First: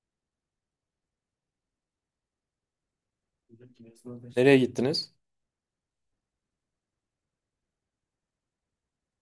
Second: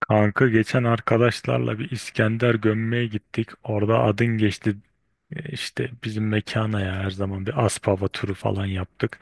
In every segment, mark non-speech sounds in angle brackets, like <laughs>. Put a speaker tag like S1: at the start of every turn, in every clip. S1: Kanka geçen arkadaşlarla bir İskender gömmeye gittik. Orada adın
S2: Nereye
S1: geçti.
S2: gittiniz?
S1: İşte bizim mekana ya, her zaman bir Aspava turu falan yaptık.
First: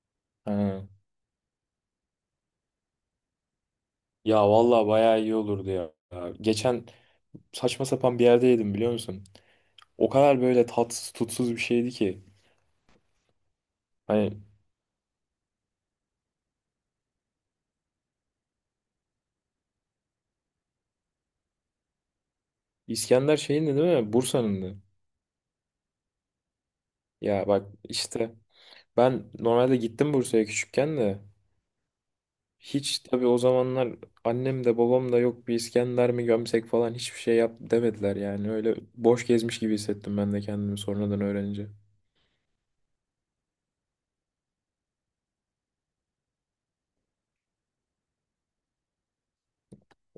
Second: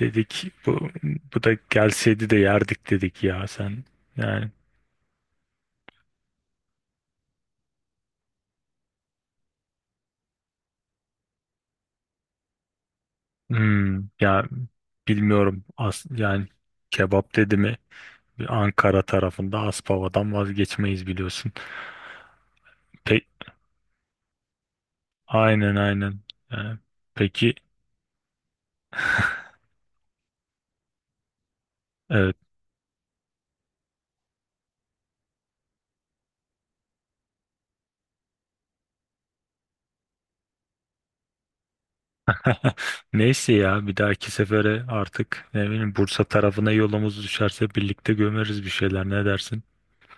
S1: Dedik
S2: Ha.
S1: bu da gelseydi de yerdik dedik ya sen.
S2: Ya
S1: Yani
S2: vallahi bayağı iyi olurdu ya. Ya geçen saçma sapan bir yerde yedim biliyor musun? O kadar böyle tatsız tutsuz bir şeydi ki.
S1: hmm,
S2: Hani
S1: ya bilmiyorum yani kebap dedi mi Ankara tarafında Aspava'dan vazgeçmeyiz biliyorsun. Pe
S2: İskender şeyindi değil mi? Bursa'nındı.
S1: aynen, aynen. Yani
S2: Ya
S1: peki
S2: bak işte ben normalde gittim Bursa'ya küçükken de.
S1: <laughs>
S2: Hiç tabii o zamanlar annem de babam da yok bir İskender mi gömsek falan hiçbir şey yap demediler yani. Öyle boş gezmiş gibi hissettim ben de kendimi sonradan öğrenince.
S1: <laughs> Neyse ya, bir dahaki sefere artık ne bileyim, Bursa tarafına yolumuz düşerse birlikte gömeriz bir şeyler, ne dersin?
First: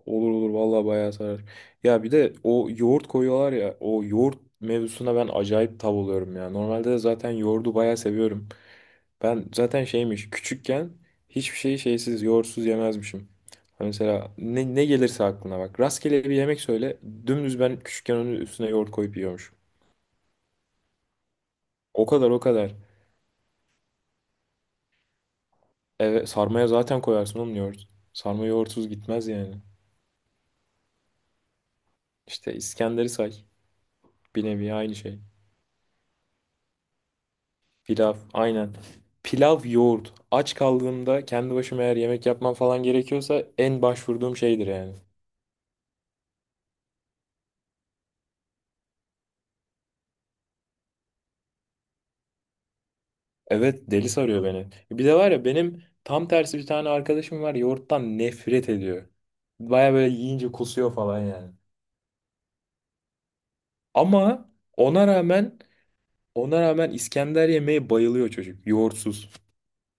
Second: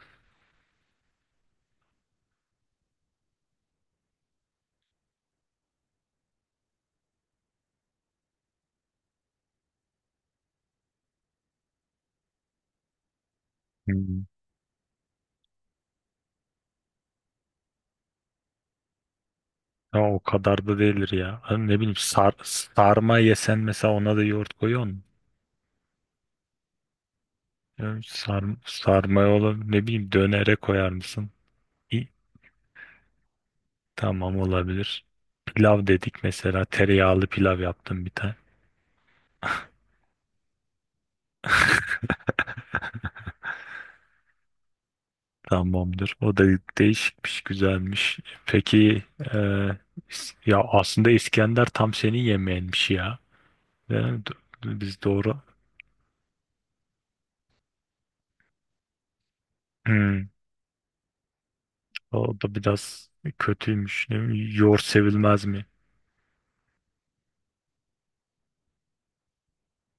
S2: Olur olur vallahi bayağı sarar. Ya bir de o yoğurt koyuyorlar ya o yoğurt mevzusuna ben acayip tav oluyorum ya. Normalde de zaten yoğurdu bayağı seviyorum. Ben zaten şeymiş küçükken hiçbir şeyi şeysiz yoğurtsuz yemezmişim. Hani
S1: Hmm.
S2: mesela ne gelirse aklına bak. Rastgele bir yemek söyle dümdüz ben küçükken onun üstüne yoğurt koyup yiyormuşum.
S1: Ya o kadar da değildir ya. Hani ne bileyim,
S2: O kadar, o kadar.
S1: sarma yesen mesela, ona da yoğurt koyuyor musun?
S2: Evet, sarmaya zaten koyarsın oğlum yoğurt.
S1: Ya
S2: Sarma yoğurtsuz
S1: sarma
S2: gitmez
S1: olur,
S2: yani.
S1: ne bileyim dönere koyar mısın? İyi,
S2: İşte İskender'i say.
S1: tamam,
S2: Bir nevi aynı
S1: olabilir.
S2: şey.
S1: Pilav dedik mesela, tereyağlı pilav yaptım bir
S2: Pilav,
S1: tane.
S2: aynen. Pilav, yoğurt. Aç kaldığımda kendi başıma eğer yemek yapmam falan gerekiyorsa en başvurduğum şeydir yani.
S1: Tamamdır. O da değişikmiş, güzelmiş. Peki ya aslında İskender tam senin yemeğinmiş ya.
S2: Evet,
S1: Değil
S2: deli
S1: mi?
S2: sarıyor beni.
S1: Biz
S2: Bir de var
S1: doğru.
S2: ya benim tam tersi bir tane arkadaşım var yoğurttan nefret ediyor. Baya böyle
S1: Hmm,
S2: yiyince kusuyor falan yani.
S1: o da biraz kötüymüş. Ne
S2: Ama
S1: bileyim, yoğurt
S2: ona
S1: sevilmez
S2: rağmen
S1: mi?
S2: ona rağmen İskender yemeği bayılıyor çocuk. Yoğurtsuz.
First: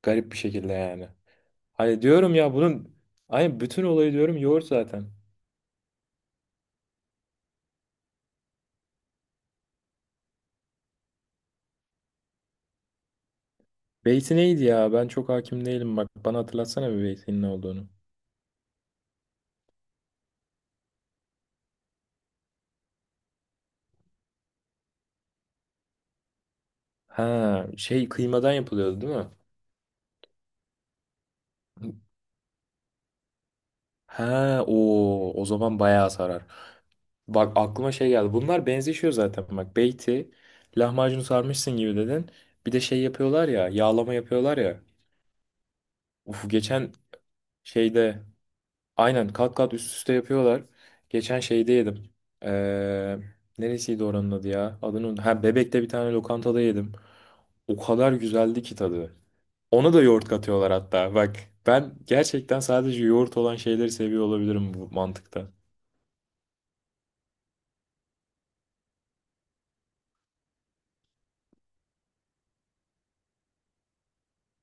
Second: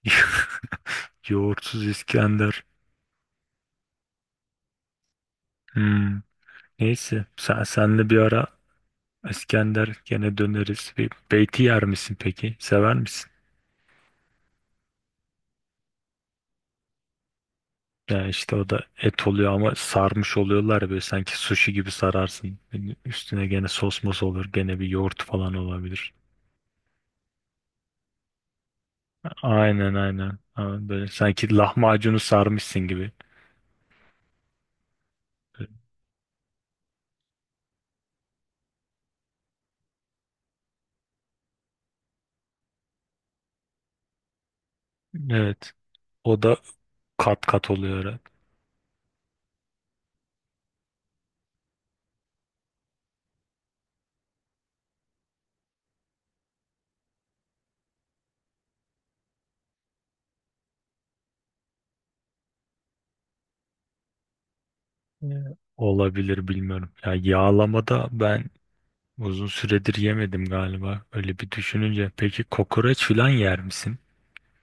S2: Garip bir şekilde yani.
S1: <laughs> Yoğurtsuz
S2: Hani diyorum ya
S1: İskender.
S2: bunun hani bütün olayı diyorum yoğurt zaten.
S1: Hmm, neyse. Senle bir ara İskender gene döneriz. Bir beyti yer misin peki? Sever misin?
S2: Beyti neydi ya? Ben çok hakim değilim. Bak bana hatırlatsana bir beytin ne olduğunu.
S1: Ya işte o da et oluyor ama sarmış oluyorlar ya, böyle sanki sushi gibi sararsın. Yani üstüne gene sos mos olur, gene bir yoğurt falan olabilir.
S2: Ha, şey kıymadan yapılıyordu değil mi?
S1: Aynen, aynen. Ama böyle sanki lahmacunu sarmışsın gibi.
S2: Ha, o zaman bayağı sarar. Bak aklıma şey geldi. Bunlar benzeşiyor zaten. Bak beyti lahmacunu sarmışsın gibi dedin. Bir de şey yapıyorlar ya, yağlama yapıyorlar ya.
S1: Evet. O
S2: Uf
S1: da
S2: geçen
S1: kat kat oluyor herhalde.
S2: şeyde aynen kat kat üst üste yapıyorlar. Geçen şeyde yedim. Ee, Neresiydi oranın adı ya? Ha, Bebek'te bir tane lokantada yedim. O kadar güzeldi ki tadı. Ona da yoğurt katıyorlar hatta. Bak ben gerçekten sadece yoğurt olan şeyleri seviyor olabilirim bu mantıkta.
S1: Evet. Olabilir, bilmiyorum. Ya yağlamada ben uzun süredir yemedim galiba. Öyle bir düşününce. Peki kokoreç falan yer misin?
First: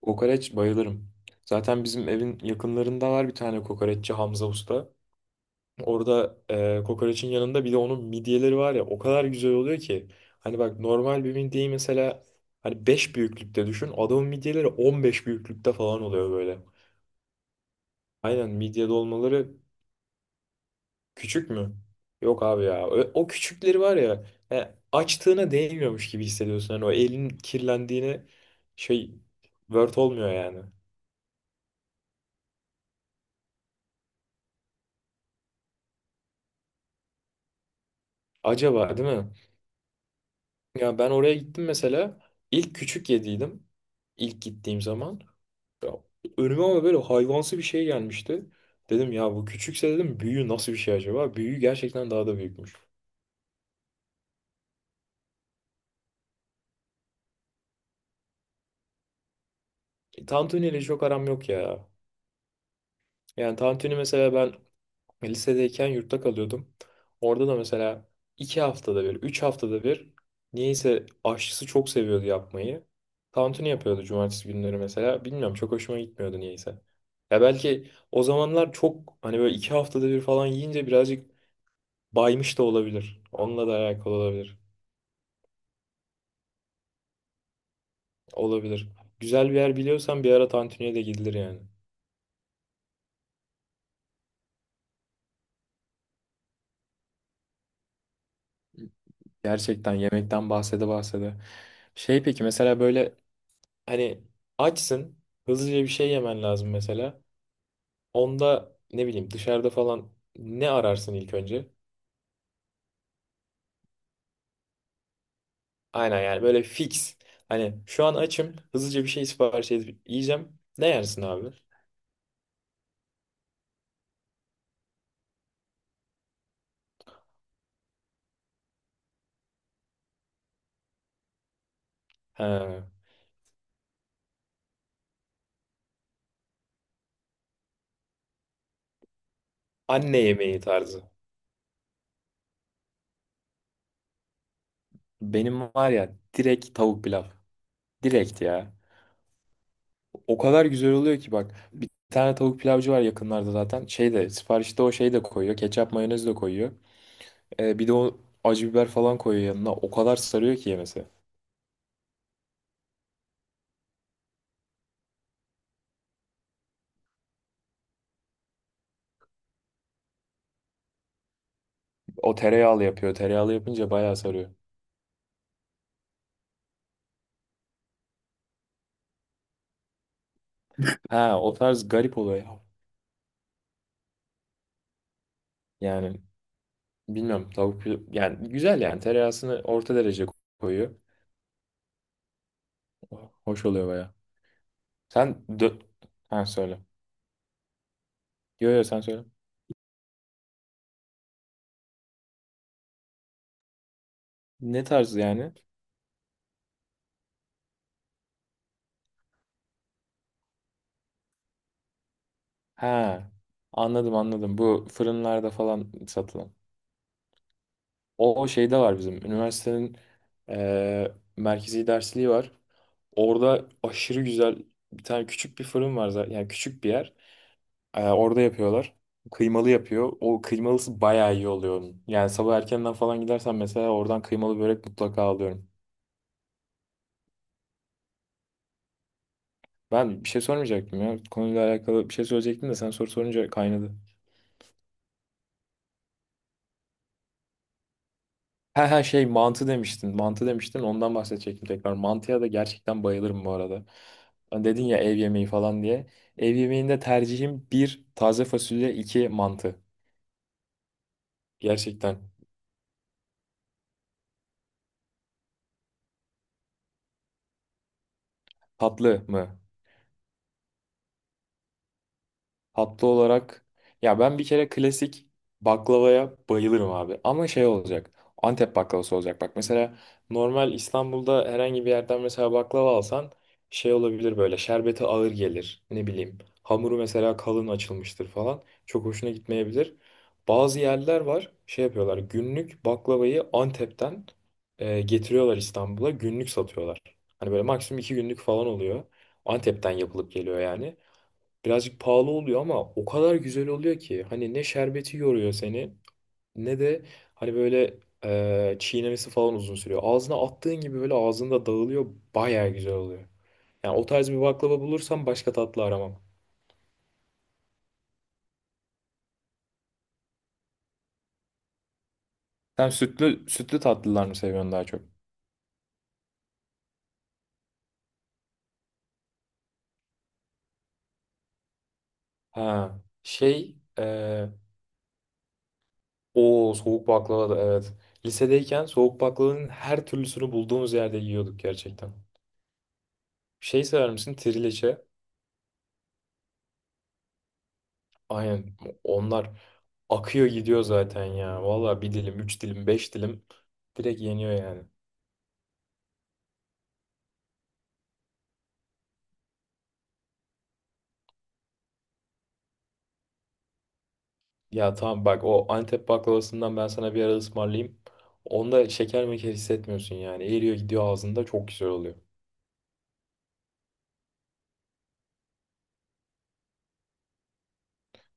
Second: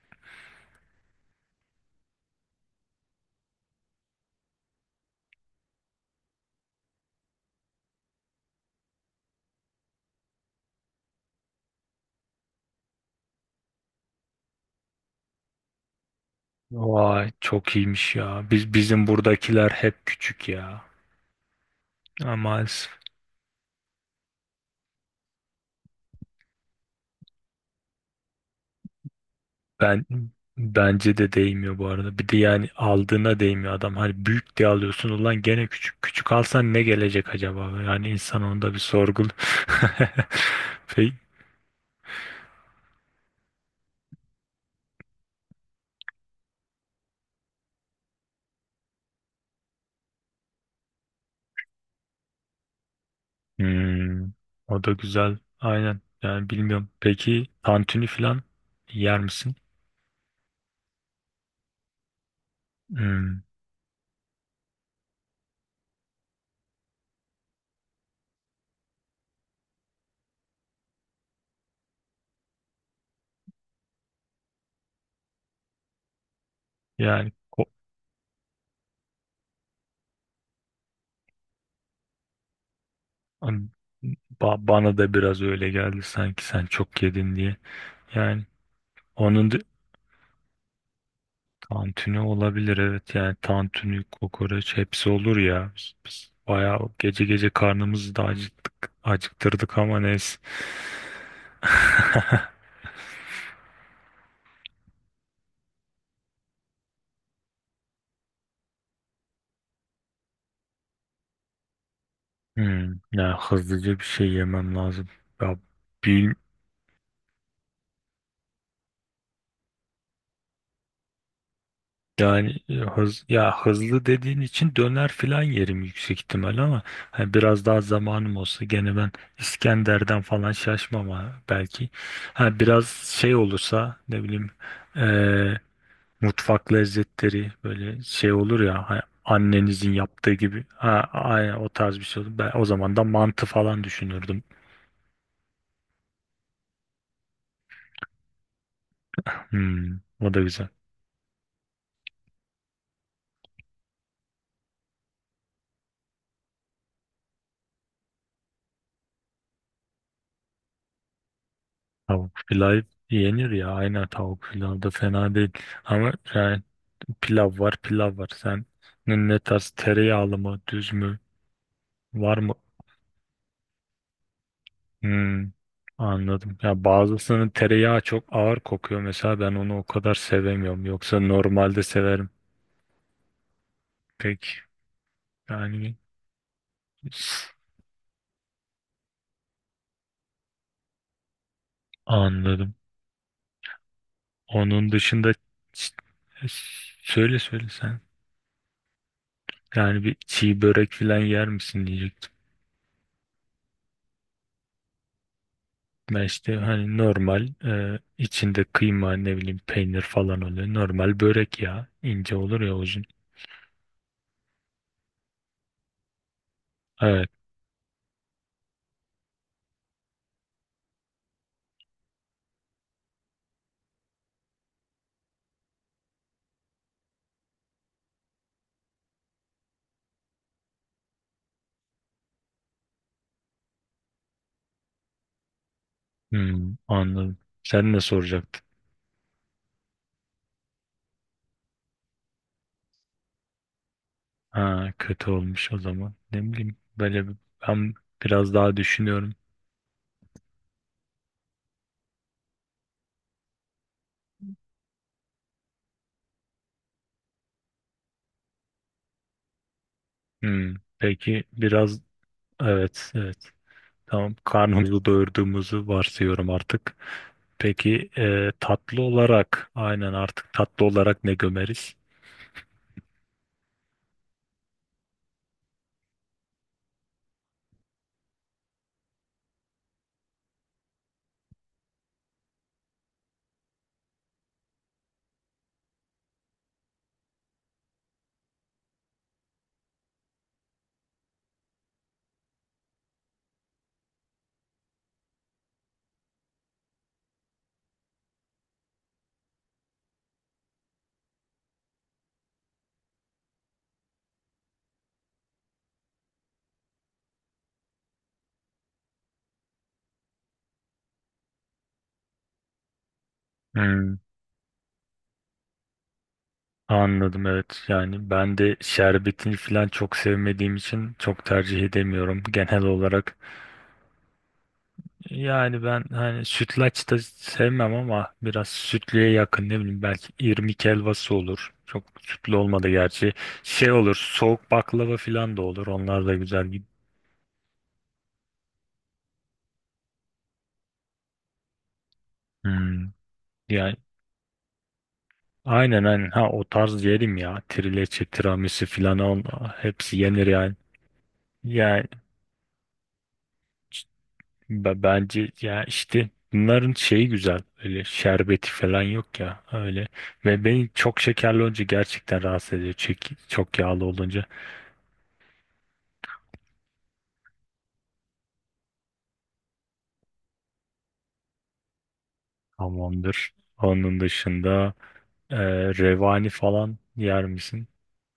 S2: Kokoreç bayılırım. Zaten bizim evin yakınlarında var bir tane kokoreççi Hamza Usta. Orada kokoreçin yanında bir de onun midyeleri var ya o kadar güzel oluyor ki. Hani bak normal bir midyeyi mesela hani 5 büyüklükte düşün. Adamın midyeleri 15 büyüklükte falan oluyor böyle.
S1: Vay, çok iyiymiş ya.
S2: Aynen
S1: Biz,
S2: midye
S1: bizim
S2: dolmaları
S1: buradakiler hep küçük ya.
S2: küçük mü?
S1: Ama
S2: Yok abi ya.
S1: maalesef
S2: O küçükleri var ya açtığına değmiyormuş gibi hissediyorsun. Hani o elin kirlendiğine şey vert
S1: ben
S2: olmuyor yani.
S1: bence de değmiyor bu arada. Bir de yani aldığına değmiyor adam. Hani büyük diye alıyorsun, ulan gene küçük. Küçük alsan ne gelecek acaba? Yani insan onda bir
S2: Acaba değil
S1: sorgul.
S2: mi?
S1: <laughs>
S2: Ya ben
S1: Peki.
S2: oraya gittim mesela. İlk küçük yediydim. İlk gittiğim zaman. Ya, önüme ama böyle hayvansı bir şey gelmişti. Dedim ya bu küçükse dedim büyüğü nasıl bir şey acaba? Büyüğü gerçekten daha da büyükmüş.
S1: Hmm, o da güzel. Aynen. Yani bilmiyorum. Peki tantuni falan yer misin?
S2: Tantuni ile çok aram yok ya.
S1: Hmm,
S2: Yani tantuni mesela ben lisedeyken yurtta kalıyordum. Orada da mesela 2 haftada bir, 3 haftada bir niyeyse aşçısı çok seviyordu yapmayı. Tantuni yapıyordu cumartesi günleri mesela. Bilmiyorum çok hoşuma gitmiyordu niyeyse.
S1: yani
S2: Ya
S1: ko-
S2: belki o zamanlar çok hani böyle 2 haftada bir falan yiyince birazcık baymış da olabilir. Onunla da alakalı olabilir.
S1: bana da biraz öyle geldi sanki, sen çok yedin diye. Yani
S2: Olabilir. Güzel
S1: onun
S2: bir yer biliyorsan bir ara tantuniye de gidilir yani.
S1: tantuni olabilir, evet. Yani tantuni, kokoreç hepsi olur ya. Biz bayağı gece gece karnımızı da acıktık, acıktırdık
S2: Gerçekten
S1: ama neyse.
S2: yemekten bahsede bahsede. Şey peki
S1: <laughs>
S2: mesela böyle hani açsın hızlıca bir şey yemen lazım mesela. Onda ne bileyim dışarıda falan ne ararsın ilk önce?
S1: Hmm, ya hızlıca bir şey yemem lazım. Ya
S2: Aynen
S1: bil-
S2: yani böyle fix. Hani şu an açım hızlıca bir şey sipariş edip yiyeceğim. Ne yersin abi?
S1: Yani hız ya, hızlı dediğin için döner filan yerim yüksek ihtimal, ama hani biraz daha zamanım olsa gene ben İskender'den falan şaşmam ha, belki. Ha
S2: Ha,
S1: biraz şey olursa, ne bileyim, mutfak lezzetleri böyle şey olur ya, annenizin
S2: anne
S1: yaptığı
S2: yemeği
S1: gibi. Ha,
S2: tarzı.
S1: aynen o tarz bir şey olur. Ben o zaman da mantı falan düşünürdüm.
S2: Benim var ya direkt tavuk pilav. Direkt ya.
S1: Hmm, o
S2: O
S1: da
S2: kadar
S1: güzel.
S2: güzel oluyor ki bak. Bir tane tavuk pilavcı var yakınlarda zaten. Şey de siparişte o şey de koyuyor. Ketçap, mayonez de koyuyor. Bir de o acı biber falan koyuyor yanına. O kadar sarıyor ki yemesi.
S1: Tavuk pilav yenir ya, aynen tavuk pilav da fena değil. Ama yani pilav var, pilav var. Sen ne tarz, tereyağlı mı düz mü
S2: O
S1: var mı?
S2: tereyağlı yapıyor. Tereyağlı yapınca bayağı sarıyor.
S1: Hmm, anladım. Ya bazısının tereyağı çok ağır kokuyor mesela, ben onu o kadar sevemiyorum. Yoksa
S2: Ha o
S1: normalde
S2: tarz garip
S1: severim.
S2: oluyor ya.
S1: Peki yani
S2: Yani bilmiyorum tavuk pilav yani güzel yani tereyağısını orta derece koyuyor.
S1: anladım.
S2: Hoş oluyor bayağı.
S1: Onun dışında
S2: Sen dö
S1: ç-
S2: Ha, söyle.
S1: söyle, söyle sen.
S2: Yo, yo, sen söyle.
S1: Yani bir çiğ börek falan yer misin diyecektim.
S2: Ne tarz yani?
S1: Ben işte hani normal, içinde kıyma, ne bileyim peynir falan oluyor. Normal börek ya, ince olur ya, uzun.
S2: Ha, anladım anladım. Bu fırınlarda falan satılan.
S1: Evet.
S2: O şeyde var bizim. Üniversitenin eee, merkezi dersliği var. Orada aşırı güzel bir tane küçük bir fırın var zaten. Yani küçük bir yer. Orada yapıyorlar. Kıymalı yapıyor. O kıymalısı bayağı iyi oluyor onun. Yani sabah erkenden falan gidersen mesela oradan kıymalı börek mutlaka alıyorum.
S1: Hmm, anladım. Sen ne soracaktın?
S2: Ben bir şey sormayacaktım ya. Konuyla alakalı bir şey söyleyecektim de sen soru sorunca kaynadı.
S1: Ha, kötü olmuş o zaman. Ne bileyim böyle ben biraz daha
S2: He he, şey
S1: düşünüyorum.
S2: mantı demiştin. Mantı demiştin. Ondan bahsedecektim tekrar. Mantıya da gerçekten bayılırım bu arada. Hani dedin ya ev yemeği falan diye. Ev yemeğinde tercihim bir taze fasulye, iki mantı.
S1: Hmm, peki biraz,
S2: Gerçekten.
S1: evet evet. Tamam, karnımızı doyurduğumuzu varsayıyorum artık. Peki tatlı
S2: Tatlı mı?
S1: olarak, aynen, artık tatlı olarak ne gömeriz?
S2: Tatlı olarak ya ben bir kere klasik baklavaya bayılırım abi. Ama şey olacak. Antep baklavası olacak. Bak mesela normal İstanbul'da herhangi bir yerden mesela baklava alsan şey olabilir böyle şerbeti ağır gelir. Ne bileyim. Hamuru mesela kalın açılmıştır falan. Çok hoşuna gitmeyebilir. Bazı yerler var şey yapıyorlar. Günlük baklavayı Antep'ten getiriyorlar İstanbul'a. Günlük satıyorlar. Hani böyle maksimum 2 günlük falan oluyor. Antep'ten yapılıp geliyor yani. Birazcık pahalı oluyor ama o kadar güzel oluyor ki hani ne şerbeti yoruyor seni ne de hani böyle çiğnemesi falan uzun sürüyor. Ağzına attığın gibi böyle ağzında dağılıyor baya güzel oluyor. Yani o
S1: Hmm,
S2: tarz bir baklava bulursam başka tatlı aramam.
S1: anladım, evet. Yani ben de şerbetini falan çok sevmediğim için çok tercih edemiyorum genel
S2: Sen
S1: olarak.
S2: sütlü sütlü tatlılar mı seviyorsun daha çok?
S1: Yani ben hani sütlaç da sevmem, ama biraz sütlüye yakın ne bileyim, belki irmik helvası olur. Çok sütlü olmadı
S2: Ha
S1: gerçi.
S2: şey
S1: Şey olur, soğuk baklava falan da olur, onlar da güzel
S2: o
S1: gidiyor.
S2: soğuk baklava da evet. Lisedeyken soğuk baklavanın her türlüsünü bulduğumuz yerde yiyorduk gerçekten.
S1: Hmm.
S2: Şey
S1: Yani
S2: sever misin? Trileçe.
S1: aynen, aynen. Ha, o tarz yerim ya. Trileçe,
S2: Aynen
S1: tiramisu filan on
S2: onlar
S1: hepsi yenir
S2: akıyor
S1: yani.
S2: gidiyor zaten ya. Valla
S1: Yani
S2: bir dilim, üç dilim, beş dilim
S1: c-
S2: direkt yeniyor yani.
S1: bence ya işte bunların şeyi güzel. Öyle şerbeti falan yok ya öyle. Ve beni çok şekerli olunca gerçekten rahatsız ediyor. Çok yağlı olunca
S2: Ya tamam bak o Antep baklavasından ben sana bir ara ısmarlayayım. Onda şeker meker hissetmiyorsun yani. Eriyor gidiyor ağzında çok güzel oluyor.
S1: tamamdır. Onun dışında e, revani falan yer misin?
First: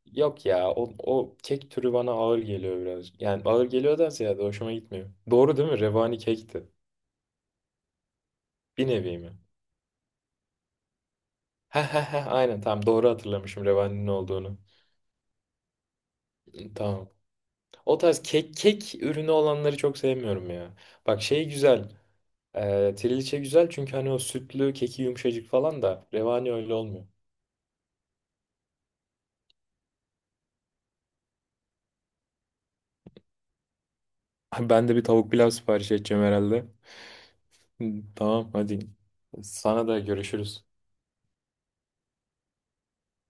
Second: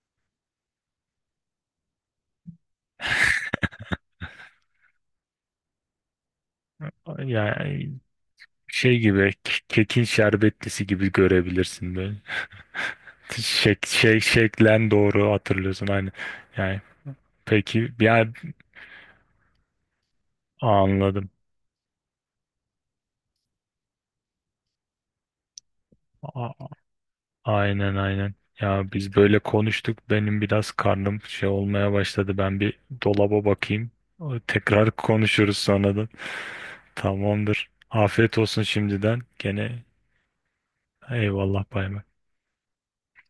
S2: Yok ya o kek türü bana ağır geliyor biraz. Yani ağır geliyor da ziyade hoşuma gitmiyor. Doğru değil mi? Revani kekti.
S1: Yani
S2: Bir
S1: şey
S2: nevi
S1: gibi,
S2: mi? <laughs>
S1: kekin şerbetlisi gibi
S2: He
S1: görebilirsin
S2: he he,
S1: böyle.
S2: aynen, tamam, doğru hatırlamışım Revani'nin olduğunu.
S1: Şeklen doğru hatırlıyorsun aynı. Yani
S2: Tamam.
S1: peki
S2: O tarz
S1: yani
S2: kek ürünü olanları çok sevmiyorum ya. Bak
S1: anladım.
S2: şey güzel. Triliçe güzel çünkü hani o sütlü keki yumuşacık falan da revani
S1: A-
S2: öyle olmuyor.
S1: aynen, aynen. Ya biz böyle konuştuk. Benim biraz karnım şey olmaya başladı. Ben bir dolaba bakayım.
S2: <laughs> Ben
S1: Tekrar
S2: de bir tavuk pilav
S1: konuşuruz
S2: sipariş
S1: sonradan.
S2: edeceğim herhalde.
S1: Tamamdır.
S2: Hı.
S1: Afiyet
S2: Tamam,
S1: olsun
S2: hadi.
S1: şimdiden. Gene
S2: Sana da görüşürüz.
S1: eyvallah, bay bay.